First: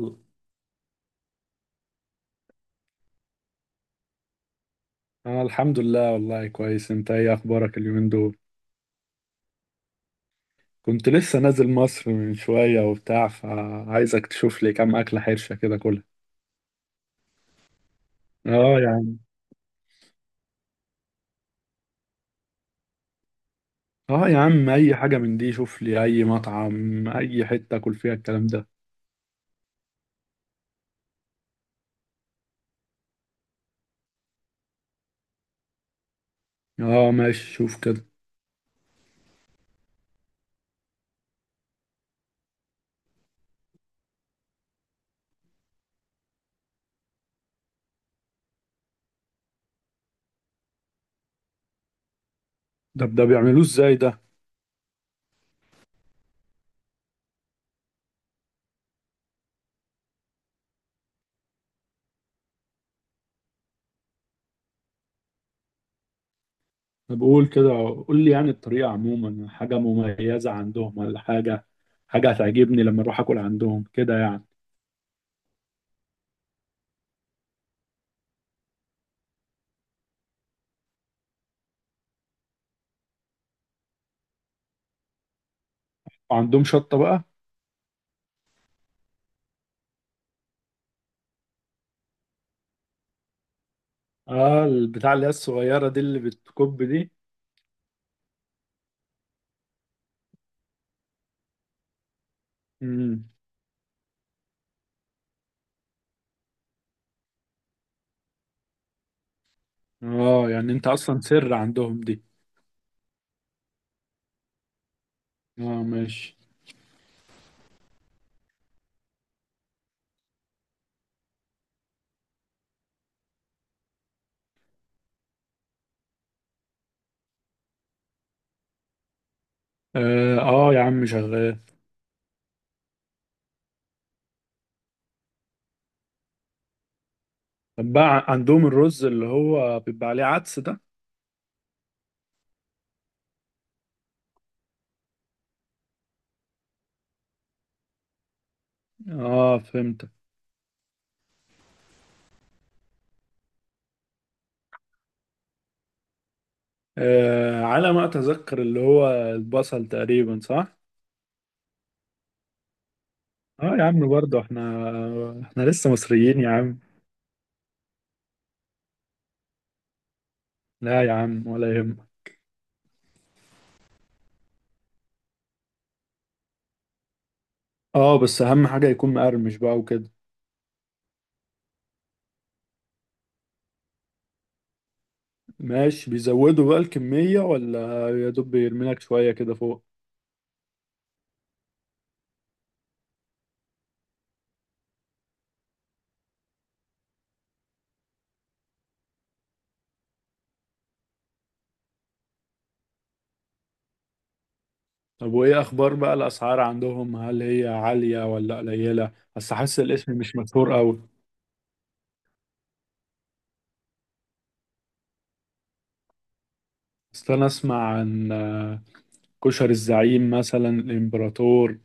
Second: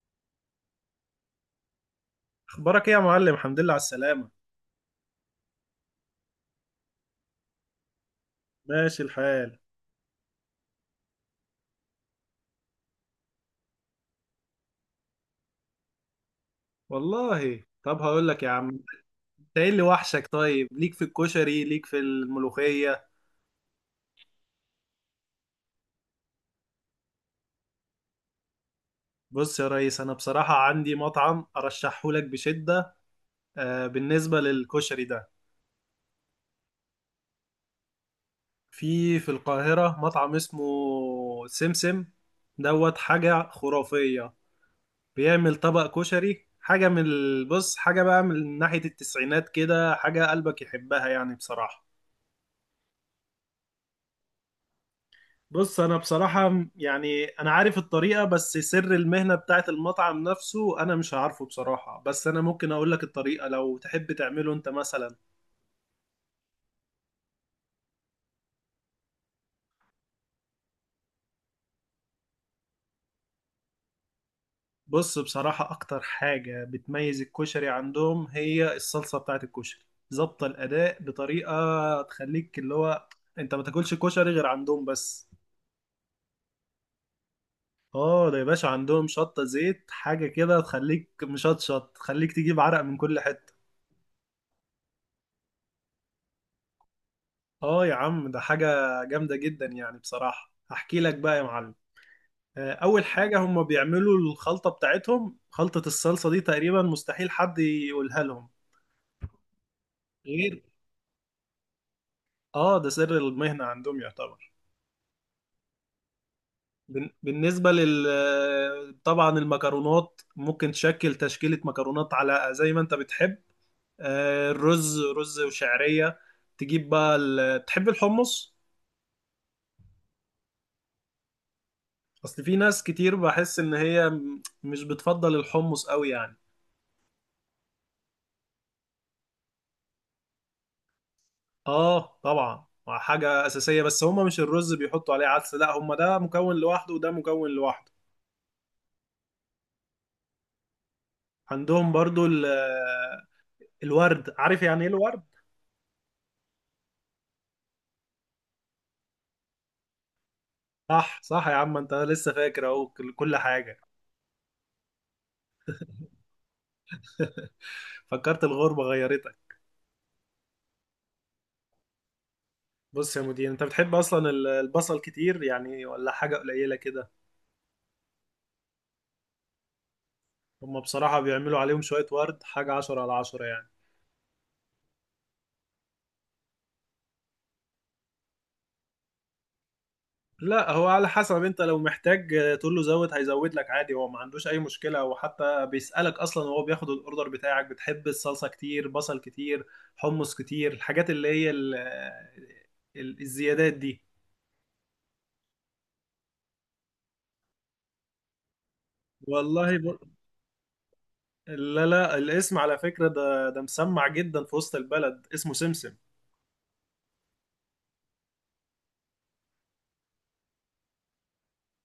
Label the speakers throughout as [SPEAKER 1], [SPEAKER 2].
[SPEAKER 1] أنا
[SPEAKER 2] اخبارك ايه يا معلم؟ الحمد لله على السلامه.
[SPEAKER 1] الحمد لله، والله كويس. أنت إيه أخبارك اليومين دول؟
[SPEAKER 2] ماشي الحال.
[SPEAKER 1] كنت لسه نازل مصر من شوية وبتاع، فعايزك تشوف لي كام أكلة حرشة كده كلها.
[SPEAKER 2] والله طب هقول لك يا عم.
[SPEAKER 1] آه يا عم.
[SPEAKER 2] انت ايه اللي وحشك؟ طيب، ليك في الكشري ليك في الملوخيه؟
[SPEAKER 1] آه يا عم، أي حاجة من دي. شوف لي أي مطعم، أي حتة أكل فيها الكلام ده.
[SPEAKER 2] بص يا ريس، انا بصراحه عندي مطعم ارشحه لك بشده. آه، بالنسبه للكشري ده،
[SPEAKER 1] آه ماشي، شوف كده.
[SPEAKER 2] في القاهره مطعم اسمه سمسم دوت. حاجه خرافيه. بيعمل طبق كشري حاجه من البص، حاجه بقى من ناحيه التسعينات كده، حاجه قلبك يحبها يعني بصراحه.
[SPEAKER 1] ده ده بيعملوه إزاي ده؟
[SPEAKER 2] بص، انا بصراحة يعني انا عارف الطريقة، بس سر المهنة بتاعت المطعم نفسه انا مش عارفه بصراحة، بس انا ممكن اقول لك الطريقة لو تحب تعمله انت مثلا.
[SPEAKER 1] أنا بقول كده، قول لي يعني الطريقة. عموما حاجة مميزة عندهم ولا حاجة؟ حاجة هتعجبني لما أروح أكل عندهم كده يعني؟
[SPEAKER 2] بص بصراحة، اكتر حاجة بتميز الكشري عندهم هي الصلصة بتاعت الكشري، ظابطة الاداء بطريقة تخليك اللي هو انت ما تاكلش كشري غير عندهم بس.
[SPEAKER 1] وعندهم شطة بقى؟
[SPEAKER 2] اه ده يا باشا عندهم شطة زيت، حاجة كده تخليك مشطشط، تخليك تجيب عرق من كل حتة.
[SPEAKER 1] آه، البتاع اللي هي الصغيرة دي، اللي بتكب دي.
[SPEAKER 2] اه يا عم، ده حاجة جامدة جدا، يعني بصراحة هحكي لك بقى يا معلم. اول
[SPEAKER 1] امم
[SPEAKER 2] حاجة هم بيعملوا الخلطة بتاعتهم. خلطة الصلصة دي تقريبا مستحيل حد يقولها لهم،
[SPEAKER 1] اه
[SPEAKER 2] غير.
[SPEAKER 1] يعني انت اصلا سر عندهم دي؟
[SPEAKER 2] اه ده سر المهنة عندهم يعتبر.
[SPEAKER 1] اه ماشي.
[SPEAKER 2] بالنسبة لل طبعا المكرونات ممكن تشكل تشكيلة مكرونات على زي ما انت بتحب. الرز، رز وشعرية. تجيب بقى تحب الحمص؟
[SPEAKER 1] اه، آه يا عم، شغال.
[SPEAKER 2] اصل في ناس كتير بحس ان هي مش بتفضل الحمص قوي يعني.
[SPEAKER 1] طب بقى، ع- عندهم الرز اللي هو بيبقى عليه عدس ده؟
[SPEAKER 2] اه طبعا، مع حاجة أساسية، بس هما مش الرز بيحطوا عليه عدس، لا، هما ده مكون لوحده وده مكون لوحده.
[SPEAKER 1] اه فهمت.
[SPEAKER 2] عندهم برضو الورد. عارف يعني ايه الورد؟
[SPEAKER 1] آه على ما اتذكر، اللي هو البصل تقريبا، صح؟
[SPEAKER 2] صح صح يا عم، انت لسه فاكر اهو كل كل
[SPEAKER 1] اه
[SPEAKER 2] حاجة.
[SPEAKER 1] يا عم، برضه احنا لسه مصريين يا عم.
[SPEAKER 2] فكرت الغربة غيرتك.
[SPEAKER 1] لا يا عم، ولا يهمك.
[SPEAKER 2] بص يا مدير، انت بتحب اصلا البصل كتير يعني ولا حاجة قليلة كده؟
[SPEAKER 1] اه بس اهم حاجة يكون مقرمش بقى وكده.
[SPEAKER 2] هما بصراحة بيعملوا عليهم شوية ورد، حاجة عشرة على عشرة يعني.
[SPEAKER 1] ماشي، بيزودوا بقى الكمية ولا يا دوب بيرمي لك شوية كده فوق؟
[SPEAKER 2] لا هو على حسب، انت لو محتاج تقول له زود هيزود لك عادي، هو ما عندوش اي مشكلة، وحتى بيسألك اصلا وهو بياخد الاوردر بتاعك: بتحب الصلصة كتير، بصل كتير، حمص كتير، الحاجات اللي هي الزيادات دي.
[SPEAKER 1] طب وايه اخبار بقى الاسعار عندهم؟ هل هي عالية ولا قليلة؟ بس
[SPEAKER 2] والله
[SPEAKER 1] حاسس
[SPEAKER 2] ب...
[SPEAKER 1] الاسم مش مشهور قوي.
[SPEAKER 2] لا لا، الاسم على فكرة، ده مسمع جدا في وسط البلد، اسمه سمسم.
[SPEAKER 1] بس انا اسمع عن كشري الزعيم مثلا، الامبراطور،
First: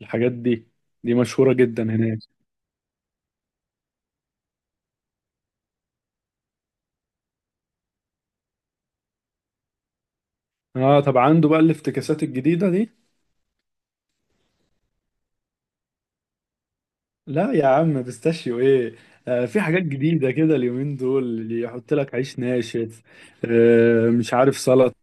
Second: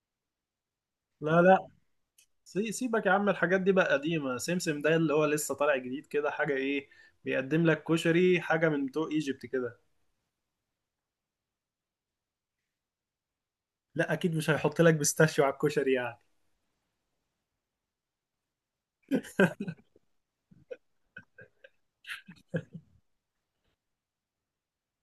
[SPEAKER 1] الحاجات دي، دي
[SPEAKER 2] لا
[SPEAKER 1] مشهورة
[SPEAKER 2] لا،
[SPEAKER 1] جدا هناك.
[SPEAKER 2] سيبك يا عم، الحاجات دي بقى قديمة. سمسم ده اللي هو لسه طالع جديد كده، حاجة ايه، بيقدم لك كشري حاجة من بتوع ايجيبت كده.
[SPEAKER 1] اه طب عنده بقى الافتكاسات الجديدة دي؟
[SPEAKER 2] لا اكيد مش هيحط لك بيستاشيو على الكشري يعني.
[SPEAKER 1] لا يا عم، بيستاشيو ايه؟ آه في حاجات جديدة كده اليومين دول اللي يحط لك عيش ناشف، آه مش عارف سلطة،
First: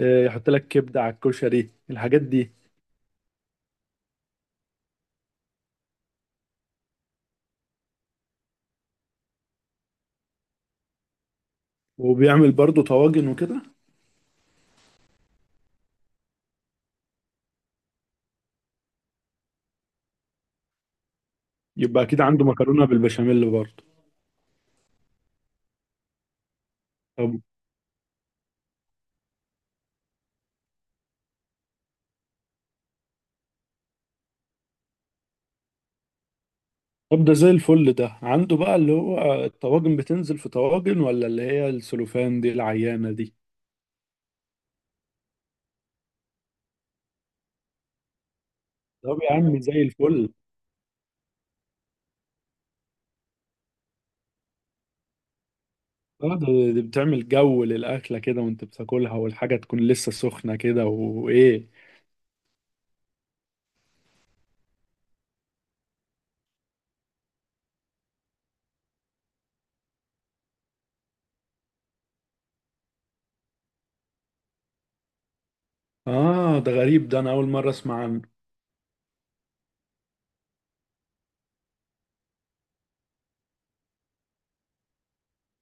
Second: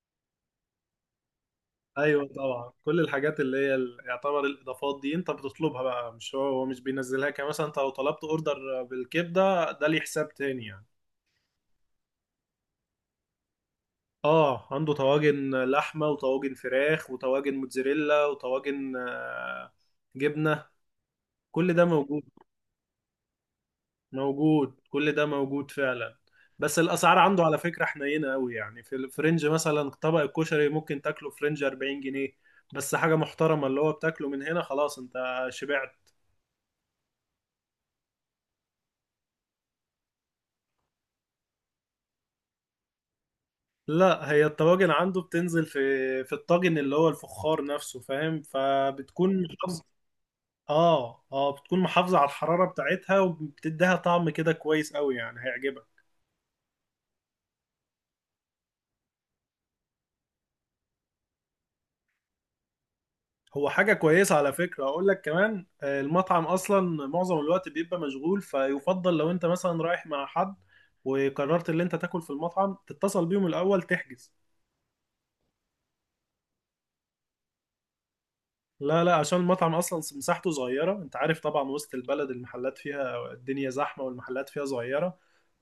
[SPEAKER 1] آه يحط لك كبدة على الكشري، الحاجات
[SPEAKER 2] ايوه
[SPEAKER 1] دي.
[SPEAKER 2] طبعا، كل الحاجات اللي هي يعتبر الاضافات دي انت بتطلبها بقى، مش هو مش بينزلها كده. مثلا انت لو طلبت اوردر بالكبده ده ليه حساب تاني يعني.
[SPEAKER 1] وبيعمل برضو طواجن وكده؟
[SPEAKER 2] اه، عنده طواجن لحمه، وطواجن فراخ، وطواجن موتزاريلا، وطواجن جبنه. كل ده
[SPEAKER 1] يبقى اكيد
[SPEAKER 2] موجود.
[SPEAKER 1] عنده مكرونه بالبشاميل برضه.
[SPEAKER 2] موجود، كل ده موجود فعلا. بس الاسعار
[SPEAKER 1] طب
[SPEAKER 2] عنده على فكره حنينه قوي يعني، في الفرنج مثلا طبق الكشري ممكن تاكله فرنج 40 جنيه، بس حاجه محترمه اللي هو بتاكله من هنا خلاص، انت شبعت.
[SPEAKER 1] ده زي الفل. ده عنده بقى اللي هو الطواجن بتنزل في طواجن ولا اللي هي السلوفان دي العيانه دي؟
[SPEAKER 2] لا هي الطواجن عنده بتنزل في الطاجن اللي هو الفخار نفسه، فاهم؟
[SPEAKER 1] طب يا
[SPEAKER 2] فبتكون
[SPEAKER 1] عم زي
[SPEAKER 2] محافظة.
[SPEAKER 1] الفل.
[SPEAKER 2] اه اه، بتكون محافظة على الحرارة بتاعتها، وبتديها طعم كده كويس قوي، يعني هيعجبك.
[SPEAKER 1] اه دي بتعمل جو للاكله كده وانت بتاكلها والحاجه تكون لسه سخنه كده وايه.
[SPEAKER 2] هو حاجة كويسة على فكرة، أقول لك كمان، المطعم أصلا معظم الوقت بيبقى مشغول، فيفضل لو أنت مثلا رايح مع حد وقررت اللي أنت تاكل في المطعم، تتصل بيهم الأول تحجز.
[SPEAKER 1] اه ده غريب، ده انا اول مره اسمع عنه.
[SPEAKER 2] لا لا، عشان المطعم اصلا مساحته صغيره، انت عارف طبعا وسط البلد المحلات فيها الدنيا زحمه والمحلات فيها صغيره،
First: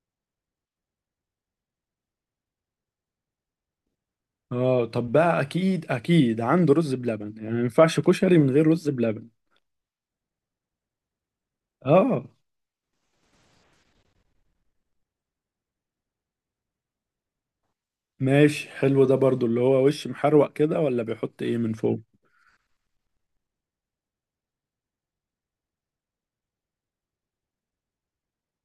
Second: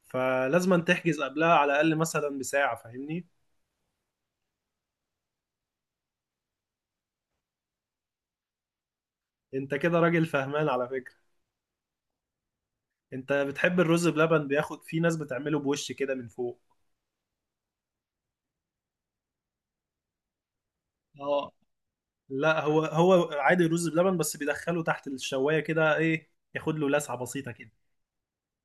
[SPEAKER 2] فلازم أن تحجز قبلها على الاقل مثلا بساعه، فاهمني؟
[SPEAKER 1] اه طب بقى، اكيد اكيد عنده رز بلبن يعني، ما ينفعش كشري من غير رز بلبن.
[SPEAKER 2] انت كده راجل فهمان على فكره.
[SPEAKER 1] اه
[SPEAKER 2] انت بتحب الرز بلبن؟ بياخد في ناس بتعمله بوش كده من فوق.
[SPEAKER 1] ماشي حلو، ده برضو اللي هو وش محروق كده ولا بيحط
[SPEAKER 2] اه.
[SPEAKER 1] ايه من فوق؟
[SPEAKER 2] لا هو عادي رز بلبن، بس بيدخله تحت الشوايه كده، ايه، ياخد له لسعه بسيطه كده.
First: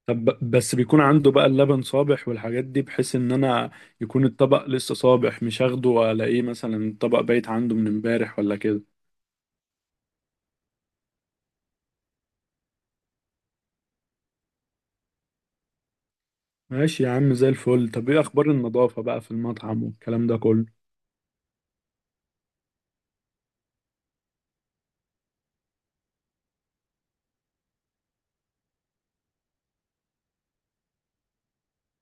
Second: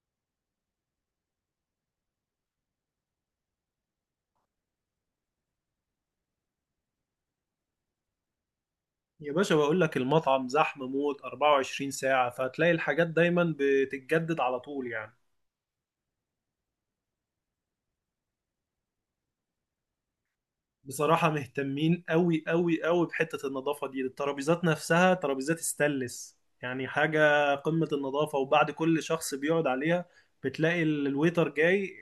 [SPEAKER 1] طب ب- بس بيكون عنده بقى اللبن صابح والحاجات دي، بحيث ان انا يكون الطبق لسه صابح، مش اخده والاقيه مثلا الطبق بايت عنده من امبارح ولا كده.
[SPEAKER 2] يا باشا بقول لك المطعم زحمه موت 24 ساعه، فهتلاقي الحاجات دايما بتتجدد على طول يعني.
[SPEAKER 1] ماشي يا عم زي الفل. طب ايه اخبار النظافة بقى في المطعم والكلام ده كله؟
[SPEAKER 2] بصراحة مهتمين قوي قوي قوي بحتة النظافة دي، الترابيزات نفسها ترابيزات استانلس يعني حاجة قمة النظافة، وبعد كل شخص بيقعد عليها بتلاقي الويتر جاي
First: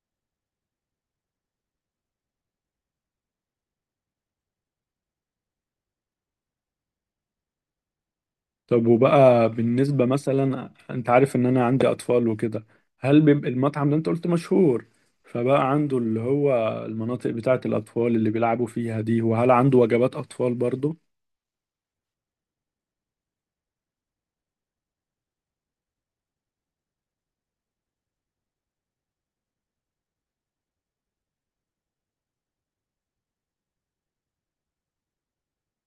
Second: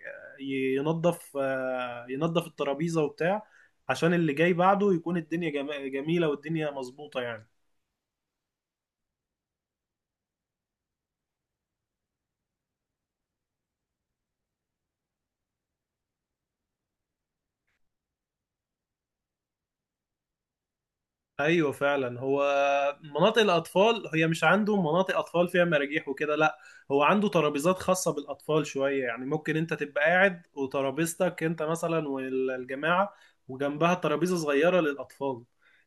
[SPEAKER 2] ينظف ينظف الترابيزة وبتاع، عشان اللي جاي بعده يكون الدنيا جميلة والدنيا مظبوطة يعني.
[SPEAKER 1] طب وبقى بالنسبة مثلا، انت عارف ان انا عندي اطفال وكده، هل بيبقى المطعم ده، انت قلت مشهور، فبقى عنده اللي هو المناطق بتاعة الاطفال اللي بيلعبوا فيها دي؟ وهل عنده وجبات اطفال برضو؟
[SPEAKER 2] ايوه فعلا، هو مناطق الاطفال هي مش عنده مناطق اطفال فيها مراجيح وكده، لا. هو عنده ترابيزات خاصه بالاطفال شويه، يعني ممكن انت تبقى قاعد وترابيزتك انت مثلا والجماعه، وجنبها ترابيزه صغيره للاطفال.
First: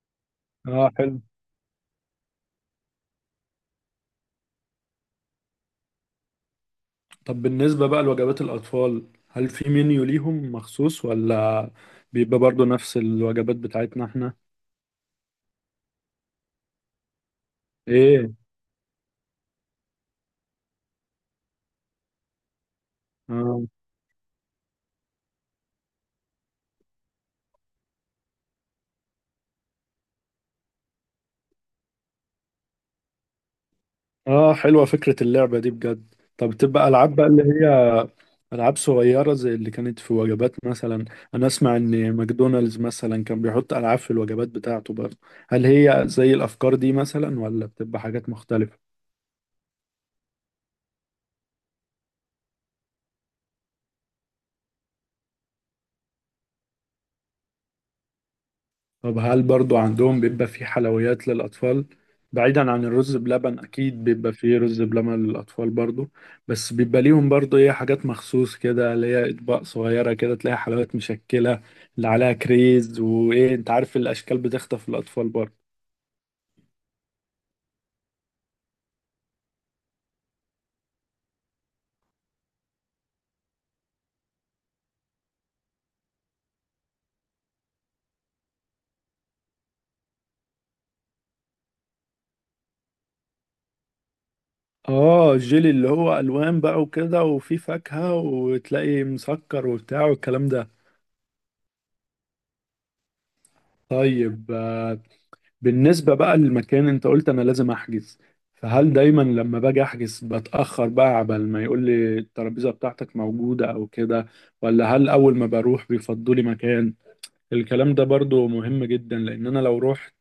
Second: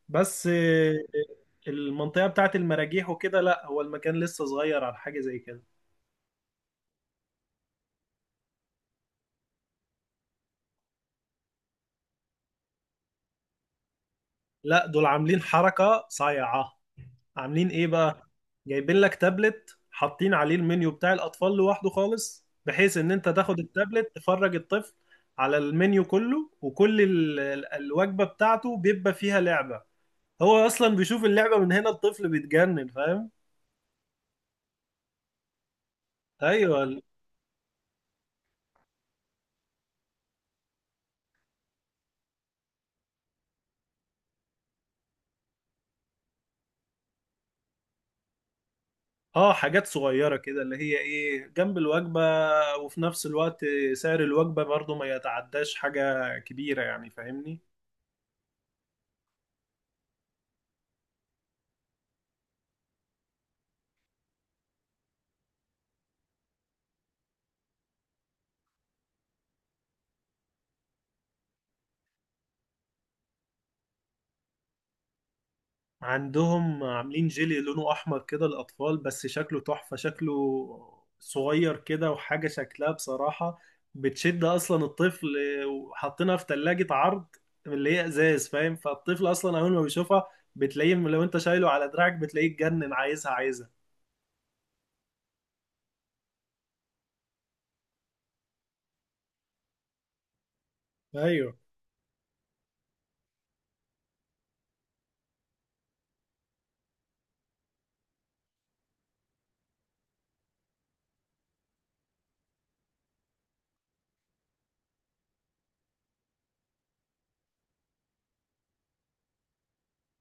[SPEAKER 2] بس
[SPEAKER 1] اه حلو.
[SPEAKER 2] المنطقه بتاعت المراجيح وكده لا، هو المكان لسه صغير على حاجه زي كده.
[SPEAKER 1] طب بالنسبة بقى لوجبات الأطفال، هل في منيو ليهم مخصوص ولا بيبقى برضو نفس الوجبات بتاعتنا احنا؟
[SPEAKER 2] لا دول عاملين حركه صايعه. عاملين ايه بقى؟
[SPEAKER 1] ايه؟
[SPEAKER 2] جايبين لك تابلت حاطين عليه المنيو بتاع الاطفال لوحده خالص، بحيث ان انت تاخد
[SPEAKER 1] آه.
[SPEAKER 2] التابلت تفرج الطفل على المنيو كله، وكل الوجبة بتاعته بيبقى فيها لعبة. هو اصلا بيشوف اللعبة من هنا الطفل بيتجنن، فاهم؟
[SPEAKER 1] اه حلوة فكرة اللعبة دي بجد. طب
[SPEAKER 2] ايوه
[SPEAKER 1] تبقى ألعاب بقى اللي هي ألعاب صغيرة زي اللي كانت في وجبات مثلا؟ أنا أسمع إن ماكدونالدز مثلا كان بيحط ألعاب في الوجبات بتاعته برضه. هل هي زي الأفكار دي مثلا ولا بتبقى حاجات مختلفة؟
[SPEAKER 2] اه، حاجات صغيرة كده اللي هي ايه، جنب الوجبة، وفي نفس الوقت سعر الوجبة برضه ما يتعداش حاجة كبيرة يعني، فاهمني؟
[SPEAKER 1] طب هل برضو عندهم بيبقى في حلويات للأطفال؟ بعيدا عن الرز بلبن، أكيد بيبقى فيه رز بلبن للأطفال برضو، بس بيبقى ليهم برضو إيه حاجات مخصوص كده اللي هي أطباق صغيرة كده، تلاقي حلويات مشكلة اللي عليها كريز وإيه، أنت عارف الأشكال بتخطف الأطفال برضو.
[SPEAKER 2] عندهم عاملين جيلي لونه احمر كده للاطفال، بس شكله تحفة، شكله صغير كده، وحاجة شكلها بصراحة بتشد اصلا الطفل، وحاطينها في ثلاجة عرض اللي هي ازاز، فاهم؟ فالطفل اصلا اول ما بيشوفها، بتلاقيه لو انت شايله على دراعك، بتلاقيه اتجنن، عايزها عايزها.
[SPEAKER 1] آه الجيلي اللي هو ألوان بقى وكده وفيه فاكهة وتلاقي مسكر وبتاع والكلام ده.
[SPEAKER 2] ايوه.
[SPEAKER 1] طيب بالنسبة بقى للمكان، انت قلت انا لازم احجز، فهل دايما لما باجي احجز بتأخر بقى عبال ما يقول لي الترابيزة بتاعتك موجودة او كده، ولا هل اول ما بروح بيفضوا لي مكان؟ الكلام ده برضو مهم جدا، لان انا لو رحت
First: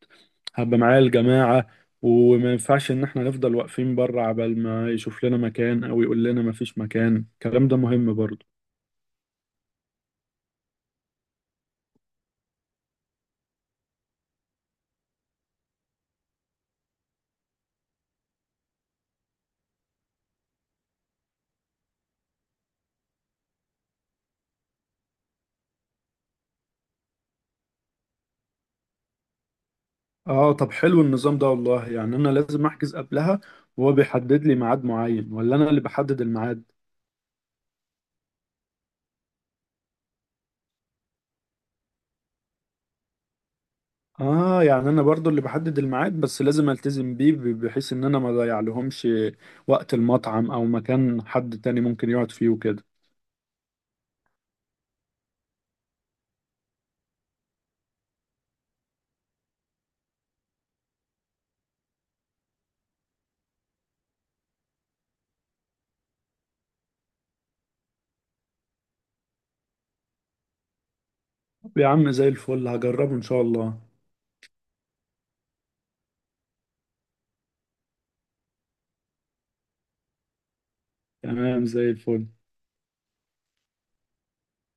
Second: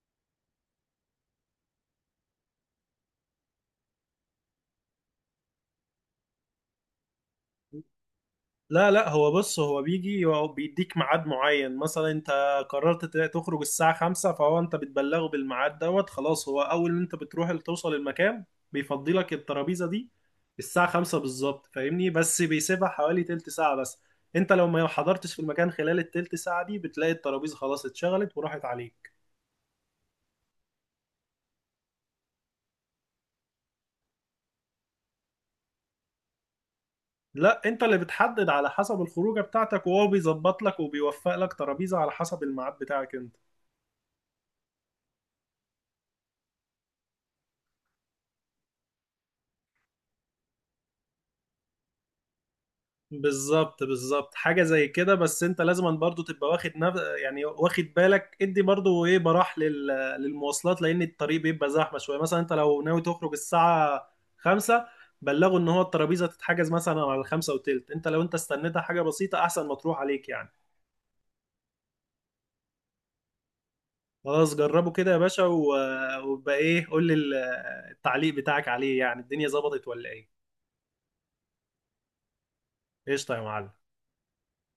[SPEAKER 1] هبقى معايا الجماعة، وما ينفعش ان احنا نفضل واقفين بره عبال ما يشوف لنا مكان او يقول لنا ما فيش مكان. الكلام ده مهم برضو.
[SPEAKER 2] لا لا، هو بص، هو بيجي، هو بيديك ميعاد معين، مثلا انت قررت تخرج الساعة خمسة، فهو انت بتبلغه بالميعاد دوت خلاص، هو اول ما انت بتروح توصل المكان بيفضي لك الترابيزة دي الساعة خمسة بالظبط، فاهمني؟ بس بيسيبها حوالي تلت ساعة بس، انت لو ما حضرتش في المكان خلال التلت ساعة دي بتلاقي الترابيزة خلاص اتشغلت وراحت عليك.
[SPEAKER 1] اه طب حلو النظام ده والله. يعني انا لازم احجز قبلها وهو بيحدد لي ميعاد معين، ولا انا اللي بحدد الميعاد؟
[SPEAKER 2] لا انت اللي بتحدد على حسب الخروجة بتاعتك، وهو بيظبط لك وبيوفق لك ترابيزة على حسب الميعاد بتاعك انت.
[SPEAKER 1] اه يعني انا برضو اللي بحدد الميعاد، بس لازم التزم بيه، ب- بحيث ان انا ما اضيع لهمش وقت المطعم او مكان حد تاني ممكن يقعد فيه وكده.
[SPEAKER 2] بالظبط بالظبط، حاجة زي كده، بس انت لازم برضو تبقى واخد يعني واخد بالك ادي برضو ايه براح للمواصلات، لان الطريق بيبقى زحمة شوية، مثلا انت لو ناوي تخرج الساعة خمسة، بلغه ان هو الترابيزة تتحجز مثلا على الخمسة وتلت، انت لو استنيتها حاجة بسيطة احسن ما تروح عليك يعني.
[SPEAKER 1] طب يا عم زي الفل، هجربه ان شاء الله.
[SPEAKER 2] خلاص جربه كده يا باشا وبقى ايه، قول لي التعليق بتاعك عليه، يعني الدنيا ظبطت ولا ايه؟
[SPEAKER 1] تمام زي الفل.
[SPEAKER 2] قشطة يا معلم.